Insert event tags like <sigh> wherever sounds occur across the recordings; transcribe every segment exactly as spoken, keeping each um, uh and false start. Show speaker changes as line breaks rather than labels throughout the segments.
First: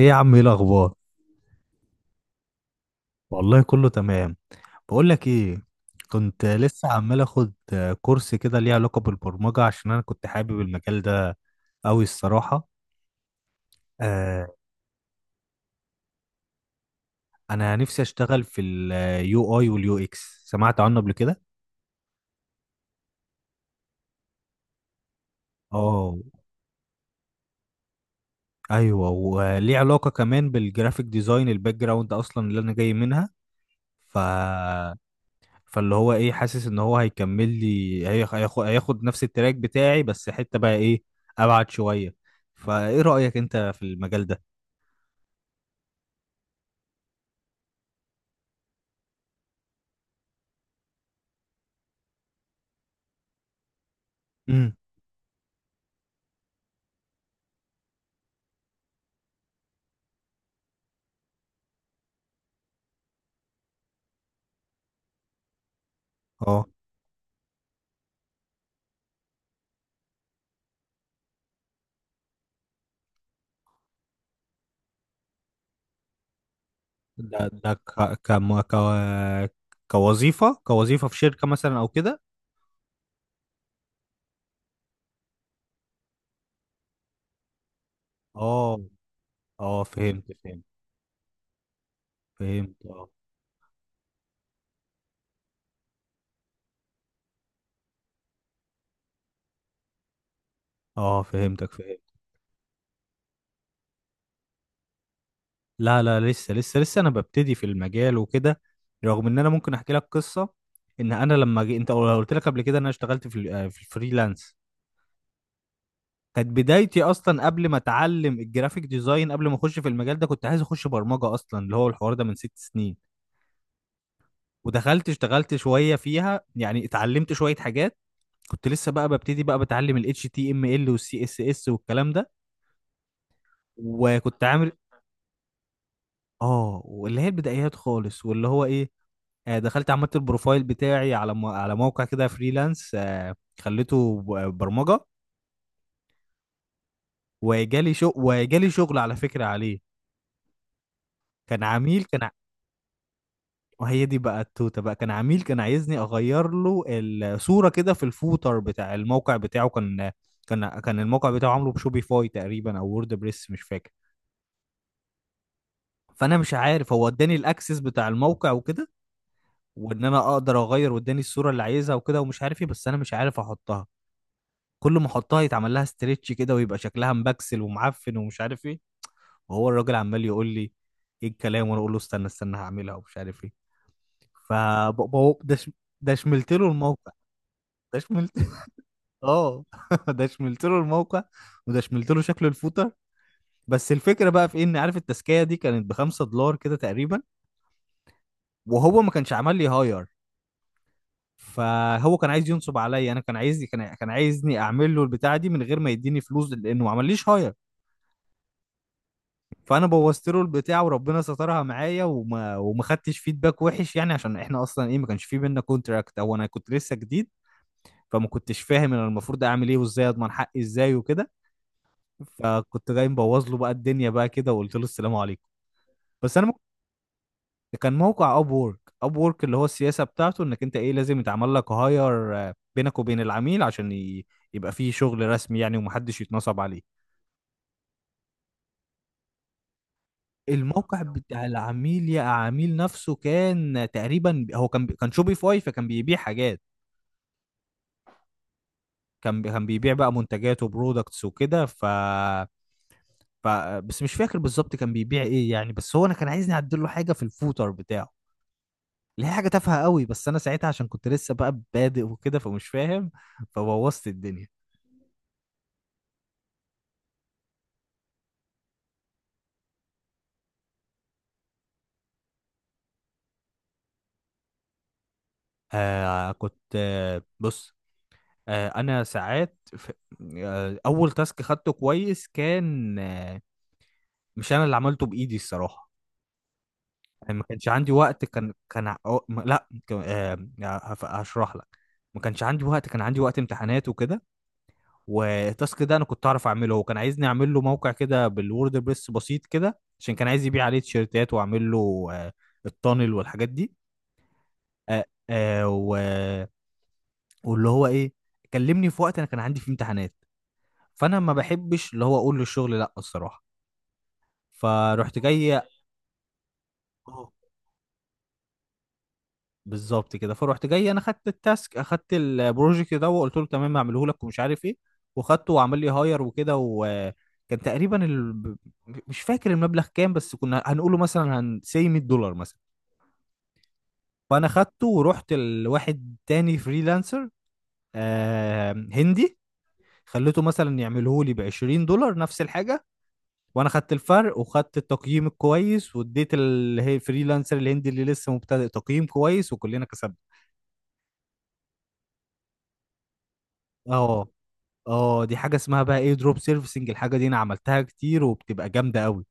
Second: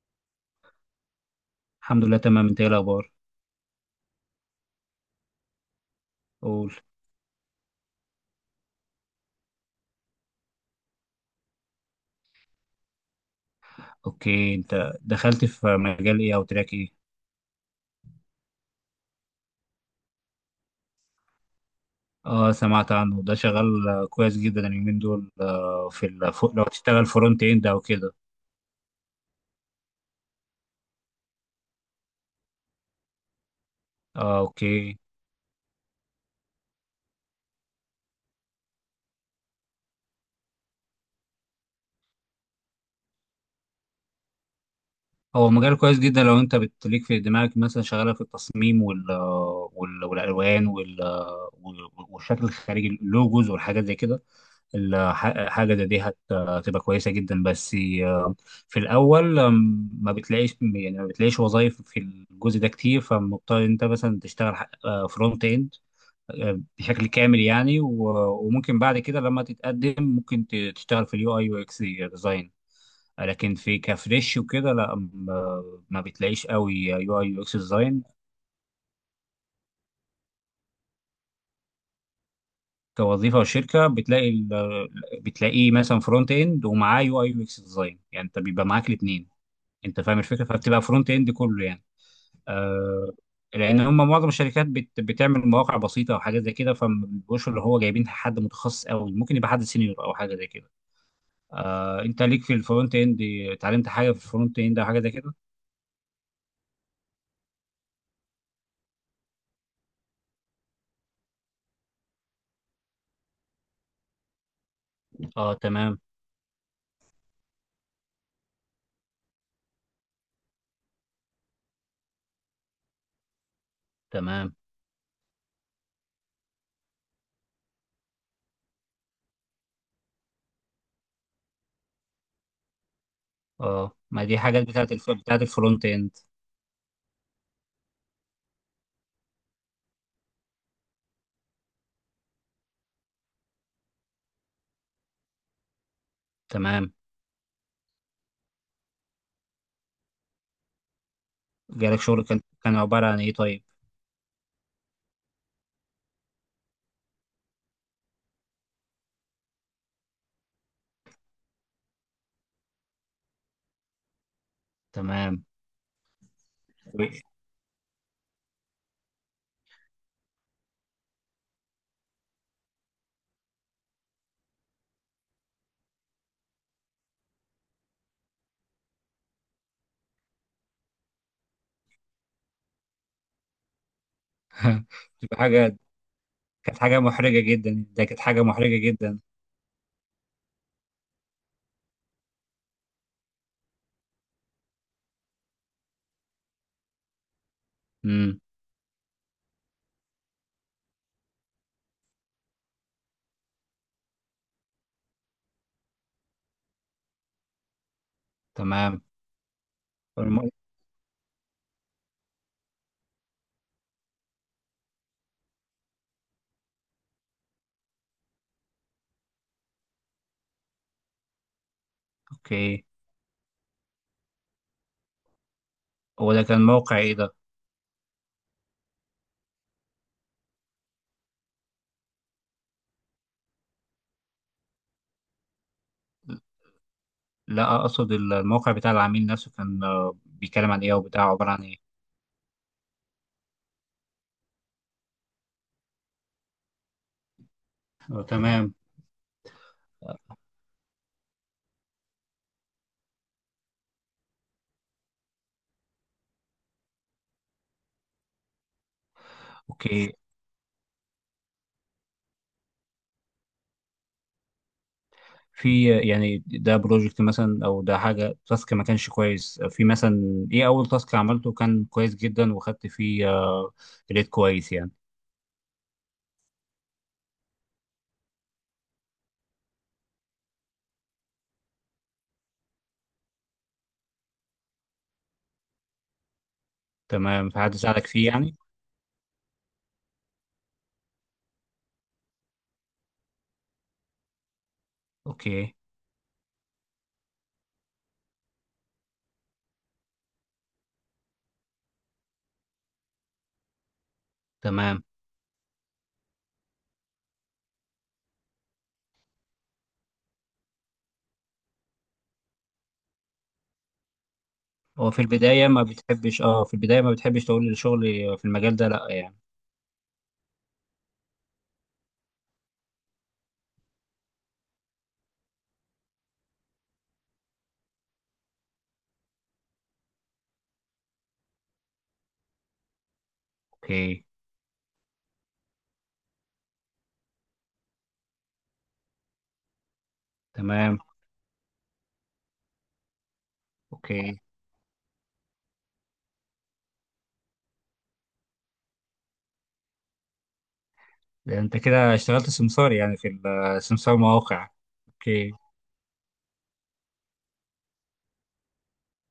ايه يا عم، ايه الاخبار؟
الحمد لله تمام. انت ايه الاخبار؟
والله كله تمام. بقول لك ايه، كنت
قول.
لسه عمال اخد كورس كده ليه علاقه بالبرمجه عشان انا كنت حابب المجال ده قوي الصراحه. آه.
اوكي، انت دخلت في مجال ايه او تراك ايه؟
انا نفسي اشتغل في اليو اي واليو اكس، سمعت عنه قبل كده؟
اه سمعت عنه، ده شغال آه، كويس جدا اليومين دول. آه، في
اه،
الف... لو تشتغل فرونت اند او كده.
ايوه، وليه علاقه كمان بالجرافيك ديزاين، الباك جراوند اصلا اللي انا جاي منها. ف
اه اوكي.
فاللي هو ايه، حاسس ان هو هيكمل لي هيخ- هياخ- هياخد نفس التراك بتاعي، بس حتة بقى ايه، ابعد شوية. فايه رأيك انت في المجال ده؟
هو مجال كويس جدا لو انت بتليك في دماغك مثلا شغاله في التصميم وال... آه، وال... والالوان وال... آه، وال- والشكل الخارجي، اللوجوز والحاجات زي كده.
امم
الح- حاجة زي دي هت- هتبقى كويسة جدا. بس آه، في الأول، آم، ما بتلاقيش، يعني ما بتلاقيش وظايف في الجزء ده كتير، فمضطر أنت مثلا تشتغل فرونت إند
اه،
بشكل كامل يعني. و- وممكن بعد كده لما تتقدم ممكن ت- تشتغل في اليو أي يو إكس ديزاين، لكن في كفريش وكده لا، ما ما بتلاقيش قوي يو أي
ده
يو إكس
ده ك...
ديزاين.
كم... ك... كوظيفة كوظيفة في شركة مثلا او كده؟
كوظيفة وشركة بتلاقي ال- بتلاقيه مثلا فرونت إند ومعاه يو أي يو إكس ديزاين، يعني أنت بيبقى
اه،
معاك الاتنين.
اه،
انت فاهم
فهمت،
الفكره،
فهمت،
فبتبقى فرونت اند كله يعني.
فهمت. اه،
آه. لان هم معظم الشركات بت بتعمل مواقع بسيطه وحاجات زي كده، فما بيبقوش اللي هو جايبين حد متخصص قوي، ممكن يبقى حد سينيور او حاجه زي كده.
اه، فهمتك،
آه،
فهمت.
انت ليك في الفرونت اند؟ اتعلمت حاجه في الفرونت اند او حاجه زي كده؟
لا، لا، لسه لسه لسه انا ببتدي في المجال وكده. رغم ان انا ممكن احكي لك قصة. ان انا لما جي... انت قلت لك قبل كده إن انا اشتغلت في ال- آه، في الفريلانس.
اه تمام.
كانت بدايتي اصلا قبل ما اتعلم الجرافيك ديزاين، قبل ما اخش في المجال ده كنت عايز اخش برمجه اصلا، اللي هو الحوار ده من ست سنين.
تمام.
ودخلت اشتغلت شويه فيها، يعني اتعلمت شويه حاجات. كنت لسه بقى ببتدي، بقى بتعلم ال H T M L وال سي إس إس والكلام ده.
اه، ما دي
وكنت
حاجات
عامل
بتاعت الف... بتاعت الفرونت اند.
اه، واللي هي البدايات خالص، واللي هو ايه، آه، دخلت عملت البروفايل بتاعي على م... على موقع كده فريلانس، آه، خليته ب- برمجه.
تمام.
وجالي شغل، وجالي شغل على فكره عليه. كان
جالك
عميل
شغل،
كان.
كان كان عباره عن ايه طيب؟
وهي دي بقى التوته، بقى كان عميل كان عايزني اغير له الصوره كده في الفوتر بتاع الموقع بتاعه كان. كان كان الموقع بتاعه عامله بشوبيفاي تقريبا او وورد بريس، مش فاكر.
تمام.
فانا مش عارف، هو اداني
<laughs>
الاكسس بتاع الموقع وكده، وان انا اقدر اغير، واداني الصوره اللي عايزها وكده، ومش عارف ايه، بس انا مش عارف احطها. كل ما احطها يتعمل لها ستريتش كده، ويبقى شكلها مبكسل ومعفن ومش عارف ايه. وهو الراجل عمال يقول لي ايه الكلام، وانا اقول له استنى استنى، هعملها ومش عارف ايه. ف
بتبقى
ده
حاجه.
ده شملت له
كانت حاجه
الموقع.
محرجه جدا،
ده
ده كانت حاجه محرجه جدا.
اه <laughs> ده شملت له الموقع. وده شملت له شكل الفوطه. بس الفكره بقى في ان، عارف، التسكيه دي كانت ب خمسة دولار كده تقريبا.
امم.
وهو ما كانش عمل لي هاير. فهو كان عايز ينصب عليا، انا كان عايز، كان كان عايزني اعمل له البتاعه دي من غير ما يديني فلوس، لانه ما عمليش هاير.
تمام.
فانا بوظت له
الم-
البتاعه، وربنا سترها معايا، وما وما خدتش فيدباك وحش يعني، عشان احنا اصلا ايه، ما كانش في بينا كونتراكت، او انا كنت لسه جديد. فما كنتش فاهم انا المفروض اعمل ايه، وازاي اضمن حقي ازاي وكده.
اوكي.
فكنت جاي مبوظ له بقى الدنيا بقى كده، وقلت له السلام عليكم.
هو
بس
ده
انا مك-
كان موقع ايه ده؟
كان موقع اب وورك. اب وورك اللي هو السياسه بتاعته انك انت ايه لازم يتعمل لك هاير بينك وبين العميل عشان ي- يبقى فيه شغل رسمي يعني، ومحدش يتنصب عليه.
لا، اقصد الموقع بتاع العميل نفسه كان آه، بيتكلم عن ايه او
الموقع
بتاع
بتاع
عبارة عن ايه؟
العميل، يا عميل نفسه كان تقريبا، هو كان بي- كان شوبيفاي، فكان بيبيع حاجات.
آه، تمام.
كان بي- كان بيبيع بقى منتجات وبرودكتس وكده. ف ف بس مش فاكر بالظبط كان بيبيع ايه يعني. بس هو انا كان عايزني اعدل له حاجه في الفوتر بتاعه، اللي هي حاجه تافهه قوي،
اوكي.
بس انا ساعتها عشان كنت لسه بقى بادئ وكده فمش فاهم. فبوظت الدنيا.
في يعني ده بروجكت مثلا او ده حاجه تاسك ما كانش كويس؟ في مثلا ايه اول تاسك عملته كان كويس جدا وخدت فيه آه، ريت كويس يعني؟
آه كنت آه بص، آه انا ساعات في، آه اول تاسك خدته كويس كان آه مش انا اللي عملته بايدي الصراحه. يعني ما
تمام،
كانش
فحد
عندي
ساعدك
وقت،
فيه
كان
يعني.
كان أو- م- لا كان- آه هف- هشرح لك. ما كانش عندي وقت، كان عندي وقت امتحانات وكده.
اوكي.
والتاسك ده انا كنت اعرف اعمله، هو كان عايزني اعمل له موقع كده بالووردبريس بسيط كده، عشان كان عايز يبيع عليه تيشيرتات، واعمل له آه، التانل والحاجات دي.
تمام.
آه، آه، و- واللي هو ايه، كلمني في وقت انا كان عندي فيه امتحانات. فانا ما بحبش اللي هو اقول له الشغل لا، الصراحه.
هو
فرحت
في
جاي،
البدايه ما بتحبش، اه في البدايه ما بتحبش تقول الشغل في المجال ده، لا يعني؟
بالظبط كده. فروحت جاي انا، خدت التاسك، اخدت البروجكت ده، وقلت له تمام، هعمله لك ومش عارف ايه. وخدته وعمل لي هاير وكده. وكان تقريبا ال... مش فاكر المبلغ كام، بس كنا هنقوله مثلا هن say مية دولار مثلا.
اوكي.
فانا خدته ورحت لواحد تاني فريلانسر، آه هندي، خليته مثلا
تمام.
يعمله لي ب عشرين دولار، نفس الحاجه. وانا خدت
اوكي.
الفرق وخدت التقييم الكويس، واديت ال- الفريلانسر الهندي اللي لسه مبتدئ تقييم كويس، وكلنا كسبنا.
ده انت كده اشتغلت سمسار يعني في، السمسار
اه،
مواقع.
اه، دي
اوكي.
حاجه اسمها بقى ايه، دروب سيرفيسنج، الحاجه دي انا عملتها كتير وبتبقى جامده قوي.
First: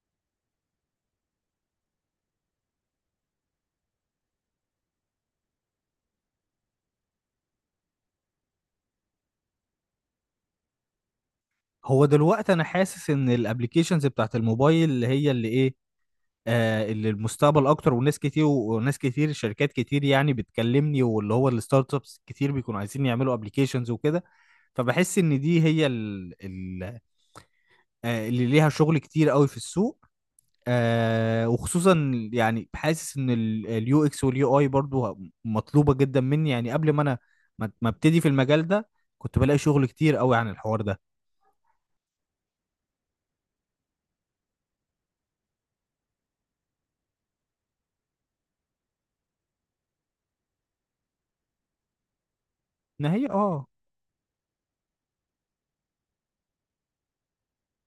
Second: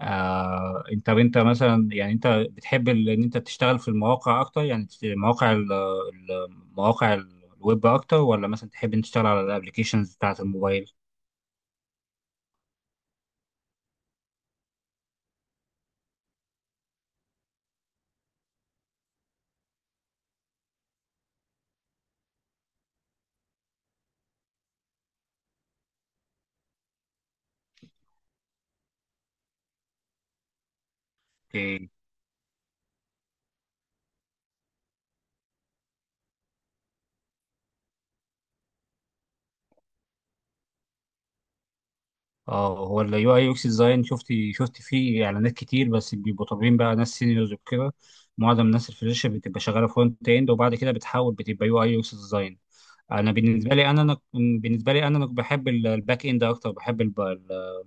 آه، انت انت مثلا يعني انت بتحب ال- ان انت تشتغل في المواقع اكتر، يعني في مواقع ال- ال- مواقع الويب اكتر، ولا مثلا تحب ان تشتغل على الابلكيشنز بتاعت الموبايل؟
هو دلوقتي انا حاسس ان الابلكيشنز بتاعت الموبايل، اللي هي اللي ايه، آه، اللي المستقبل اكتر. وناس كتير، وناس كتير، شركات كتير يعني بتكلمني، واللي هو الستارت ابس كتير بيكونوا عايزين يعملوا ابلكيشنز وكده. فبحس ان دي هي ال ال آه، اللي ليها شغل كتير قوي في السوق. آه،
اوكي.
وخصوصا يعني حاسس ان اليو اكس واليو اي برضو ه- مطلوبه جدا مني، يعني قبل ما انا ما ما ابتدي في المجال ده كنت بلاقي شغل كتير قوي عن الحوار ده.
اه، هو اليو اي يو اكس ديزاين شفت، شفت فيه اعلانات كتير بس بيبقوا طالبين بقى ناس سينيورز وكده. معظم الناس الفريش بتبقى شغاله فرونت اند، وبعد كده بتحول بتبقى يو اي يو اكس ديزاين.
ان هي
انا
اه،
بالنسبه لي انا، أنا- بالنسبه لي انا أنا بحب ال- الباك اند اكتر. بحب الب... ال-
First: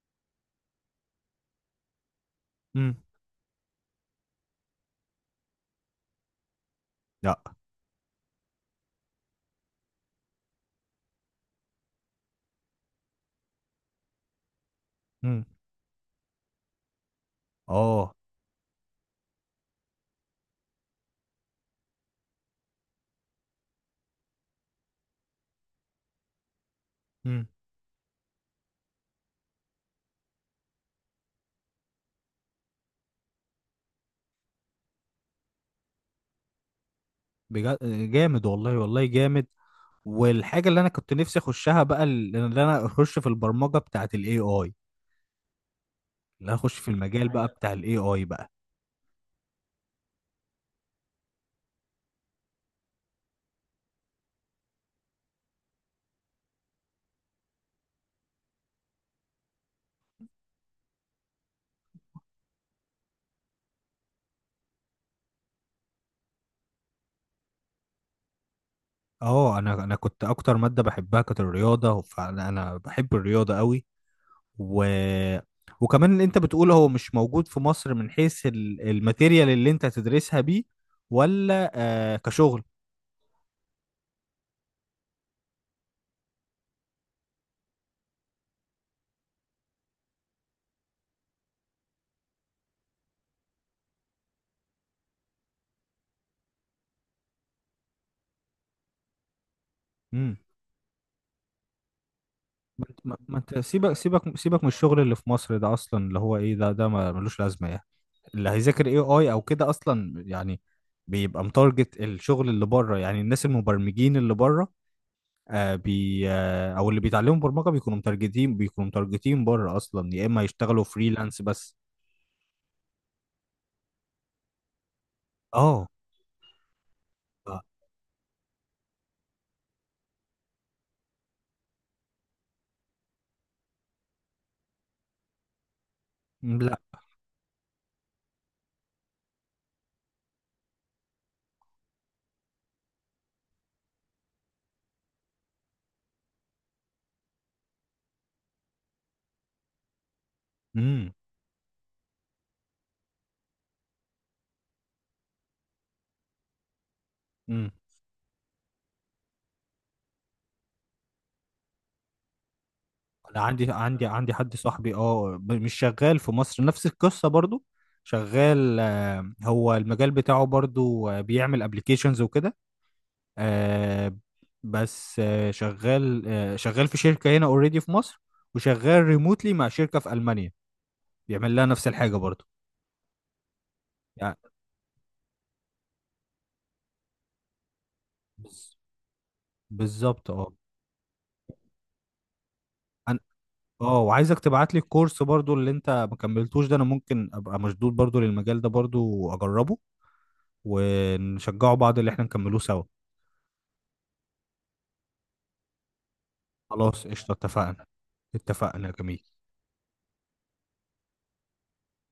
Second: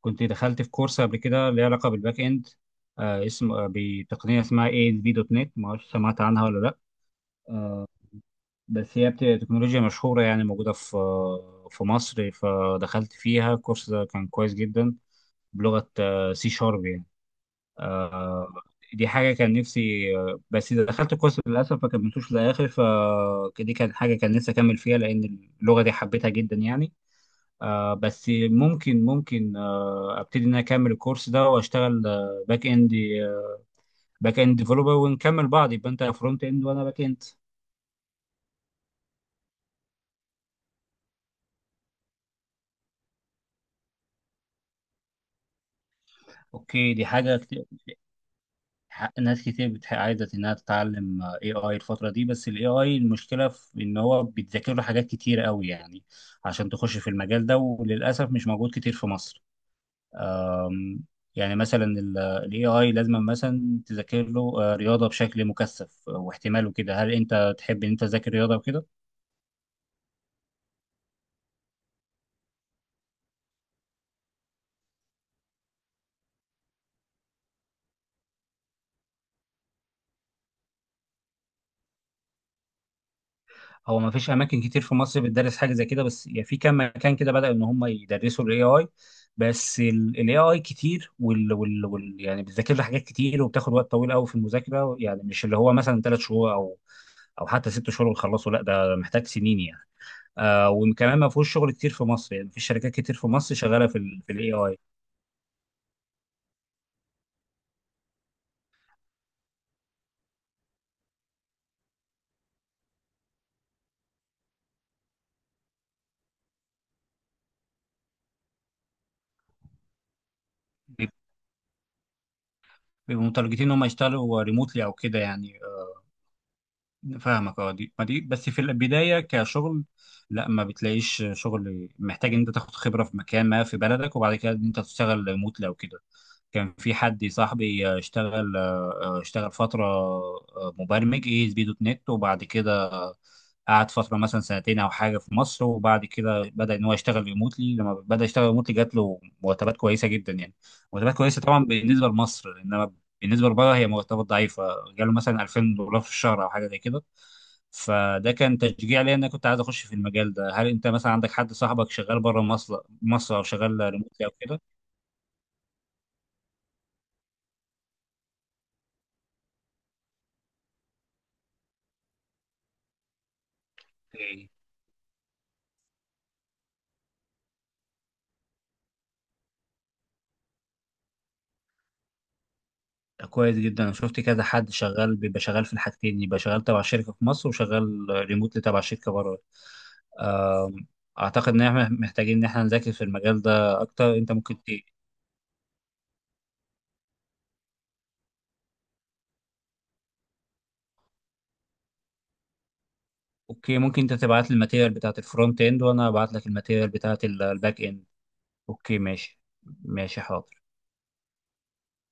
كنت دخلت في كورس قبل كده ليه علاقه بالباك اند.
امم،
آه اسم، آه، بتقنيه اسمها اي اس بي دوت نت، ما اعرفش سمعت عنها ولا لا.
لا،
بس هي بت... تكنولوجيا مشهوره يعني، موجوده في آه، في مصر. فدخلت فيها، الكورس ده كان كويس جدا.
امم،
بلغه سي شارب يعني.
اه،
آه. دي حاجه كان نفسي آه، بس اذا دخلت الكورس للاسف ما كملتوش للاخر. فدي كانت حاجه كان نفسي اكمل فيها، لان اللغه دي حبيتها جدا يعني.
امم.
آه بس ممكن، ممكن آه ابتدي ان انا اكمل الكورس ده واشتغل آه باك اند، باك اند ديفلوبر، ونكمل بعض، يبقى انت فرونت اند وانا باك اند.
بجد، آه، جامد، والله والله جامد. والحاجه اللي انا كنت نفسي اخشها بقى ال- اللي انا اخش في البرمجه بتاعه الاي اي. اللي أنا اخش في
اوكي، دي
المجال
حاجه
بقى
كتير،
بتاع الاي اي بقى.
ح- ناس كتير بتح- عايزه انها تتعلم اي اي الفتره دي. بس الاي اي المشكله في ان هو بيتذاكر له حاجات كتير قوي يعني عشان تخش في المجال ده، وللاسف مش موجود كتير في مصر. أم، يعني مثلا الاي اي لازم مثلا تذاكر له آه، رياضه بشكل مكثف، آه، واحتمال وكده. هل انت تحب ان انت تذاكر رياضه وكده؟
اه، انا انا كنت اكتر ماده بحبها كانت الرياضه، فانا انا بحب الرياضه قوي. و... وكمان اللي انت بتقوله هو مش موجود في مصر، من حيث ال- الماتيريال اللي انت تدرسها بيه، ولا آه كشغل.
هو ما فيش اماكن كتير في مصر بتدرس حاجه زي كده، بس يعني في كام مكان كده بدأوا ان هم يدرسوا الاي اي. بس الاي اي كتير، وال, وال, وال يعني بتذاكر له حاجات كتير وبتاخد وقت طويل قوي في المذاكره، يعني مش اللي هو مثلا ثلاث شهور او او حتى ست شهور وتخلصه، لا ده محتاج سنين يعني.
امم.
آه، وكمان ما فيهوش شغل كتير في مصر، يعني في
ما
شركات
انت ما-
كتير في
ما
مصر
انت
شغاله
سيبك،
في ال في
سيبك
الاي
سيبك من
اي.
الشغل اللي في مصر ده اصلا. اللي هو ايه، ده ده ما- ملوش لازمه يعني. اللي هيذاكر اي اي او كده اصلا يعني بيبقى متارجت الشغل اللي بره، يعني الناس المبرمجين اللي بره، آه، بي آه، او اللي بيتعلموا برمجه بيكونوا متارجتين، بيكونوا متارجتين بره اصلا، يا اما يشتغلوا فريلانس بس.
بيبقوا متارجتين ان هم يشتغلوا ريموتلي او كده يعني.
اه.
فاهمك.
ف-
اه دي ما دي بس في البدايه كشغل. لا، ما بتلاقيش شغل، محتاج ان انت تاخد خبره في مكان ما في بلدك، وبعد كده ان انت تشتغل ريموتلي او كده. كان في
لا.
حد صاحبي، آه، اشتغل آه، اشتغل فتره آه، مبرمج اي اس بي دوت نت، وبعد كده قعد فتره مثلا سنتين او حاجه في مصر، وبعد كده بدا ان هو يشتغل ريموتلي. لما بدا يشتغل ريموتلي جات له مرتبات كويسه جدا يعني.
مم.
مرتبات كويسه طبعا بالنسبه لمصر، انما بالنسبه لبره هي مرتبات ضعيفه. جاله مثلا الفين دولار في الشهر او حاجه زي كده.
امم.
فده كان تشجيع ليا ان انا كنت عايز اخش في المجال ده. هل انت مثلا عندك حد صاحبك شغال بره مصر مصر،
انا
او
عندي،
شغال
عندي
ريموتلي او
عندي حد
كده؟
صاحبي اه، ب- مش شغال في مصر، نفس القصه برضو. شغال، آه، هو المجال بتاعه برضو آه، بيعمل ابلكيشنز وكده. آه،
اوكي.
بس آه، شغال، آه، شغال في شركه هنا اوريدي في مصر، وشغال ريموتلي مع شركه في المانيا، بيعمل لها نفس الحاجه برضو
كويس جدا، انا شفت
يعني.
كذا حد شغال، بيبقى شغال في الحاجتين، يبقى شغال تبع شركه في مصر وشغال ريموتلي
بز-
تبع شركه بره.
بالظبط اه.
أم، اعتقد ان احنا محتاجين ان احنا نذاكر في
أنا-
المجال ده
اه،
اكتر. انت
وعايزك
ممكن ت...
تبعت لي الكورس برضو اللي انت ما كملتوش ده، انا ممكن ابقى مشدود برضو للمجال ده برضو واجربه، ونشجعوا بعض، اللي احنا نكملوه سوا.
اوكي، ممكن انت تبعت لي الماتيريال بتاعت الفرونت اند وانا ابعت لك الماتيريال
خلاص
بتاعت
قشطة،
الباك
اتفقنا،
اند.
اتفقنا،
اوكي
جميل.
ماشي. ماشي حاضر.